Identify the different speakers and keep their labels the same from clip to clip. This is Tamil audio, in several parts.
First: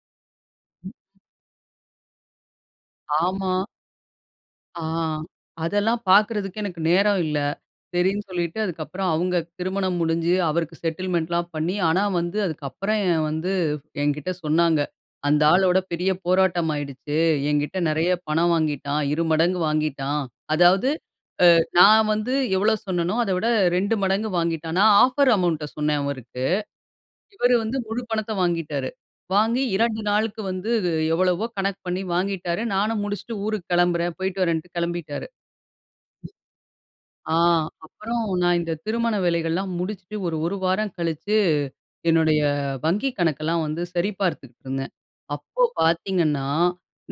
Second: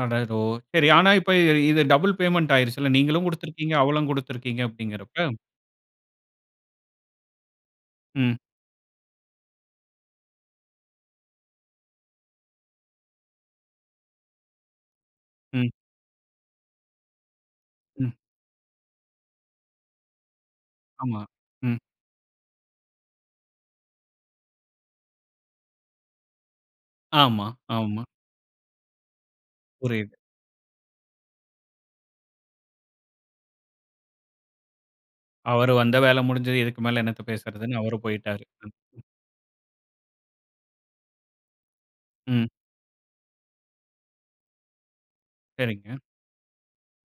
Speaker 1: அடடோ! சரி. ஆனா, இப்ப இ இது டபுள் பேமெண்ட் ஆயிருச்சுல்ல. நீங்களும்
Speaker 2: ஆமா.
Speaker 1: குடுத்திருக்கீங்க, அவளும் குடுத்துருக்கீங்க
Speaker 2: ஆ,
Speaker 1: அப்பிடிங்கிறப்ப.
Speaker 2: அதெல்லாம் பாக்குறதுக்கு எனக்கு நேரம் இல்ல. சரின்னு
Speaker 1: ம்.
Speaker 2: சொல்லிட்டு அதுக்கப்பறம் அவுங்க திருமணம் முடிஞ்சு அவருக்கு செட்டில்மென்ட்லாம் பண்ணி, ஆனா வந்து அதுக்கப்பறம் வந்து என்கிட்ட சொன்னாங்க. அந்த
Speaker 1: ம்.
Speaker 2: ஆளோட பெரிய போராட்டமாயிடுச்சு. என்கிட்ட
Speaker 1: ம்.
Speaker 2: நெறைய பணம் வாங்கிட்டான். இரு மடங்கு வாங்கிட்டான். அதாவது
Speaker 1: ஆமா.
Speaker 2: அ
Speaker 1: ம்.
Speaker 2: நான் வந்து எவ்ளோ சொன்னேனோ, அதை விட 2 மடங்கு வாங்கிட்டான். நான் ஆஃபர் அமௌண்ட் சொன்னேன் அவருக்கு.
Speaker 1: ஆமா,
Speaker 2: இவரு வந்து முழு
Speaker 1: ஆமா.
Speaker 2: பணத்த வாங்கிவிட்டாரு. வாங்கி 2
Speaker 1: புரியுது.
Speaker 2: நாளுக்கு வந்து அ எவ்வளவோ கணக்கு பண்ணி வாங்கிவிட்டாரு. நானும் முடிச்சிட்டு ஊருக்கு கிளம்புறேன், போயிட்டு வர்றேன்னுட்டு கிளம்பிட்டாரு.
Speaker 1: அவரு வந்த வேலை முடிஞ்சிது. இதுக்கு மேல என்னத்த
Speaker 2: ஆ
Speaker 1: பேசுறதுன்னு அவரு
Speaker 2: அப்புறம்
Speaker 1: போயிட்டாரு
Speaker 2: நான் இந்த
Speaker 1: [unintelligible]
Speaker 2: திருமண வேலைகள்லாம் முடிச்சுட்டு ஒரு, ஒரு வாரம் கழிச்சு, என்னுடைய
Speaker 1: ம்.
Speaker 2: வங்கிக் கணக்கெல்லாம் வந்து சரிபார்த்துட்டு இருந்தேன். அப்போ
Speaker 1: சரிங்க.
Speaker 2: பாத்தீங்கன்னா,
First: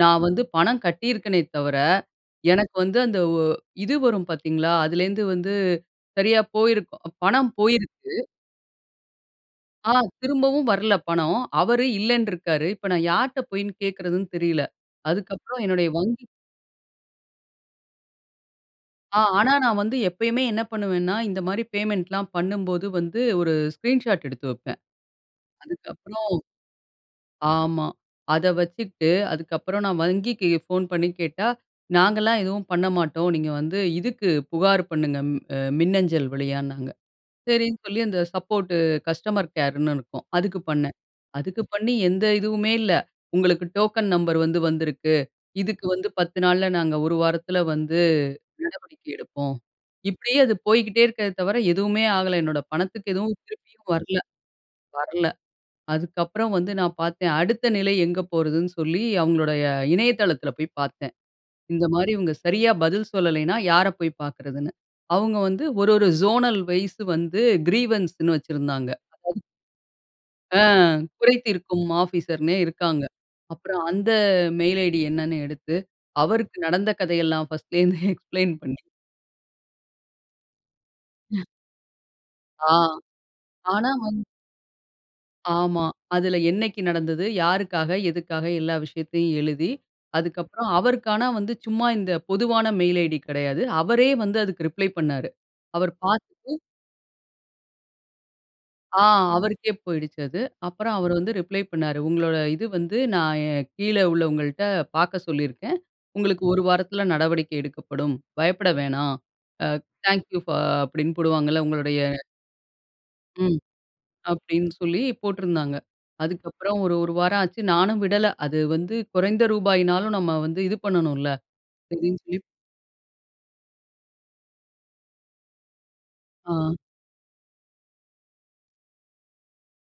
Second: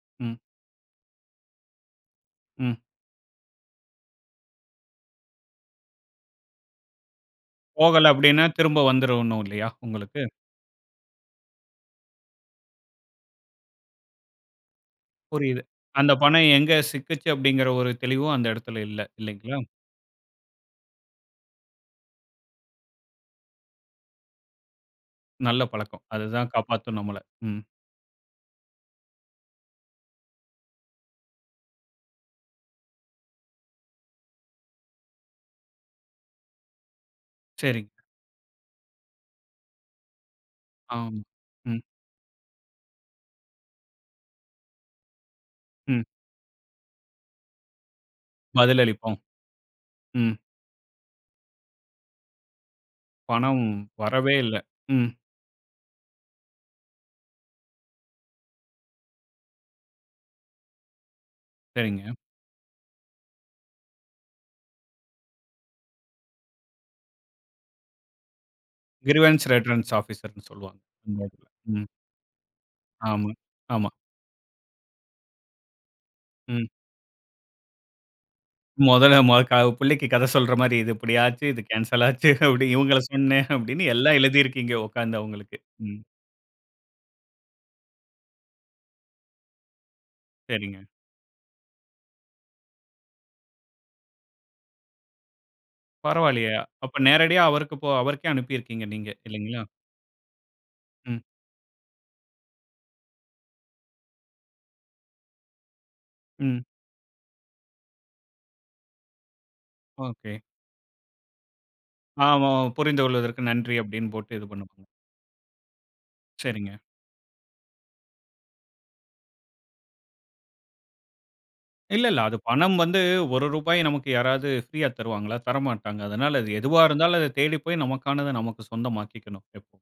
Speaker 2: நான்
Speaker 1: ம்.
Speaker 2: வந்து பணம் கட்டியிருக்கேனே தவிர, எனக்கு
Speaker 1: ம்.
Speaker 2: வந்து அந்த ஒ இது வரும் பாத்தீங்களா! அதுலேருந்து வந்து சரியா போயிருக்கும் பணம்
Speaker 1: போகல
Speaker 2: போயிருச்சு.
Speaker 1: அப்பிடின்னா திரும்ப வந்துரும் ஒன்னு இல்லயா
Speaker 2: ஆ,
Speaker 1: உங்களுக்கு!
Speaker 2: திரும்பவும் வரல்ல பணம். அவரு இல்லன்னு இருக்குறாரு. இப்போ நான் யாரிட்ட போய் கேட்குறதுன்னு தெரியல்ல. அதுக்கு
Speaker 1: புரியுது.
Speaker 2: அப்புறம் என்னுடைய
Speaker 1: அந்த
Speaker 2: வங்கி
Speaker 1: பணம் எங்கு சிக்குச்சி அப்பிடிங்கிற ஒரு தெளிவும் அந்த இடத்தில இல்ல.
Speaker 2: ஆ ஆனா
Speaker 1: இல்லங்களா!
Speaker 2: நான் வந்து எப்பயுமே என்ன பண்ணுவேன்னா, இந்தமாரி பேமெண்ட்லாம் பண்ணும்போது வந்து ஒரு ஸ்க்ரீன் ஷாட் எடுத்து வைப்பேன்.
Speaker 1: நல்ல பழக்கம்.
Speaker 2: அதுக்கப்புறம்
Speaker 1: அதுதான் காப்பாத்தும் நம்மள, ம்.
Speaker 2: ஆமா. அத வச்சுக்கிட்டு அதுக்கப்புறம் நான் வங்கிக்கு ஃபோன் பண்ணி கேட்டா, நாங்கலாம் எதுவும் பண்ண மாட்டோம். நீங்க வந்து இதுக்கு புகார் பண்ணுங்க, அ மின்னஞ்சல் வழியானாங்க. சரின்னு,
Speaker 1: சரிங்க.
Speaker 2: சொல்லி அந்த சப்போர்ட் கஸ்டமர் கேர்ன்னு இருக்கும். அதுக்கு பண்ணேன்.
Speaker 1: ஆம்,
Speaker 2: அதுக்கு
Speaker 1: ம்.
Speaker 2: பண்ணி எந்த இதுவுமே இல்ல. உங்களுக்கு டோக்கன் நம்பர் வந்து வந்திருக்கு. இதுக்கு
Speaker 1: ம்.
Speaker 2: வந்து 10 நாள்ல நாங்க ஒரு வாரத்துல வந்து
Speaker 1: பதில்
Speaker 2: நடவடிக்கை
Speaker 1: அளிப்போம்.
Speaker 2: எடுப்போம்.
Speaker 1: ம்.
Speaker 2: இப்பிடியே அது போய்க்கிட்டே இருக்கே தவிர, எதுவுமே ஆகல. என்னோட பணத்துக்கு எதுவும்
Speaker 1: பணம்
Speaker 2: திருப்பியும் வரல,
Speaker 1: வரவே இல்ல. ம்.
Speaker 2: வரல. அதுக்கப்புறம் வந்து நான் பாத்தேன் அடுத்த நிலை எங்கு போறதுன்னு சொல்லி, அவங்களுடைய இணையதளத்தில போய் பாத்தேன். இந்தமாரி
Speaker 1: சரிங்க.
Speaker 2: இவுங்க சரியா பதில் சொல்லல்லயின்னா, யார போய் பாக்குறதுன்னு. அவுங்க வந்து ஒரு, ஒரு ஜோனல் வைஸ் வந்து கிரீவன்ஸ்ன்னு வச்சிருந்தாங்க. [unintelligible]
Speaker 1: கிரிவன்ஸ் ரெட்ரன்ஸ் ஆபிசர்ன்னு
Speaker 2: ஆ,
Speaker 1: சொல்வாங்க
Speaker 2: குறை
Speaker 1: [unintelligible] ம்.
Speaker 2: தீர்க்கும் ஆபிசர்னே இருக்காங்க.
Speaker 1: ஆமா,
Speaker 2: அப்புறம்
Speaker 1: ஆமா.
Speaker 2: அந்த மெயில் ஐடி என்னான்னு எடுத்து அவருக்கு
Speaker 1: ம்.
Speaker 2: நடந்த கதைய எல்லாம் பர்ஸ்ட்ல இருந்து எக்ஸ்ப்ளெயின் பண்ணி.
Speaker 1: முதல்ல [unintelligible] பிள்ளைக்கு கத சொல்றமாரி இது. எப்பிடி ஆச்சு,
Speaker 2: [unintelligible]
Speaker 1: இது கேன்சல் ஆச்சு,
Speaker 2: ஆ.
Speaker 1: இவுங்கள சொன்னேன் அப்பிடின்னு
Speaker 2: ஆனா
Speaker 1: எல்லாம்
Speaker 2: வந்
Speaker 1: எழுதி இருக்கீங்க உட்கார்ந்து அவுங்களுக்கு.
Speaker 2: ஆமா.
Speaker 1: ம்.
Speaker 2: அதுல என்னைக்கு நடந்தது? யாருக்கா? எதுக்காக? எல்லா விஷயத்தையும் எழுதி அதுக்கப்பறம்
Speaker 1: சரிங்க.
Speaker 2: அவருக்கான வந்து சும்மா இந்த பொதுவான மெயில் ஐடி கிடையாது. அவரே வந்து அதற்கு ரிப்ளை பண்ணுனாரு. அவரு
Speaker 1: பரவாயில்லயே!
Speaker 2: பாத்துட்டு
Speaker 1: அப்ப நேரடியா அவருக்கு போ அவருக்கே அனுப்பியிருக்கிறீங்க
Speaker 2: ஆ
Speaker 1: நீங்க இல்லேங்களா!
Speaker 2: அவருக்கே போயிடுச்சு அது. அப்புறம் அவரு
Speaker 1: ம்.
Speaker 2: வந்து ரிப்ளை பண்ணாரு. உங்களோட இது வந்து நான் கீழே உள்ளவங்கள்ட்ட பாக்க சொல்லியிருக்கேன். உங்களுக்கு ஒரு
Speaker 1: ம்.
Speaker 2: வாரத்துல நடவடிக்கை எடுக்கப்படும். பயப்பட வேணாம். Thank
Speaker 1: okay.
Speaker 2: யூ ஃபார் அப்பிடின்னு போடுவாங்கல்ல, உங்களுடைய
Speaker 1: ஆமா, புரிந்து கொள்வதற்கு
Speaker 2: ம்.
Speaker 1: நன்றி அப்பிடின்னு போட்டு இது பண்ண
Speaker 2: அப்பிடீன்னு சொல்லி போட்டிருந்தாங்க.
Speaker 1: சரிங்க.
Speaker 2: அதுக்கப்பறம் ஒரு, ஒரு வாரம் ஆச்சு நானும் விடல. அது வந்து குறைந்த ரூபாயினாலும் நம்ம வந்து இது பண்ணணுல்ல.
Speaker 1: இல்ல, இல்ல.
Speaker 2: சரின்னு
Speaker 1: அது
Speaker 2: சொல்லி.
Speaker 1: பணம் வந்து ரூ.1 நமக்கு யாராவது ப்ரீயா தருவாங்களா? தரமாட்டாங்க. அதனால அது
Speaker 2: ஆ.
Speaker 1: எதுவா இருந்தாலும் அத தேடி போய் நமக்கானது நமக்கு சொந்தமாக்கிக்கணும் எப்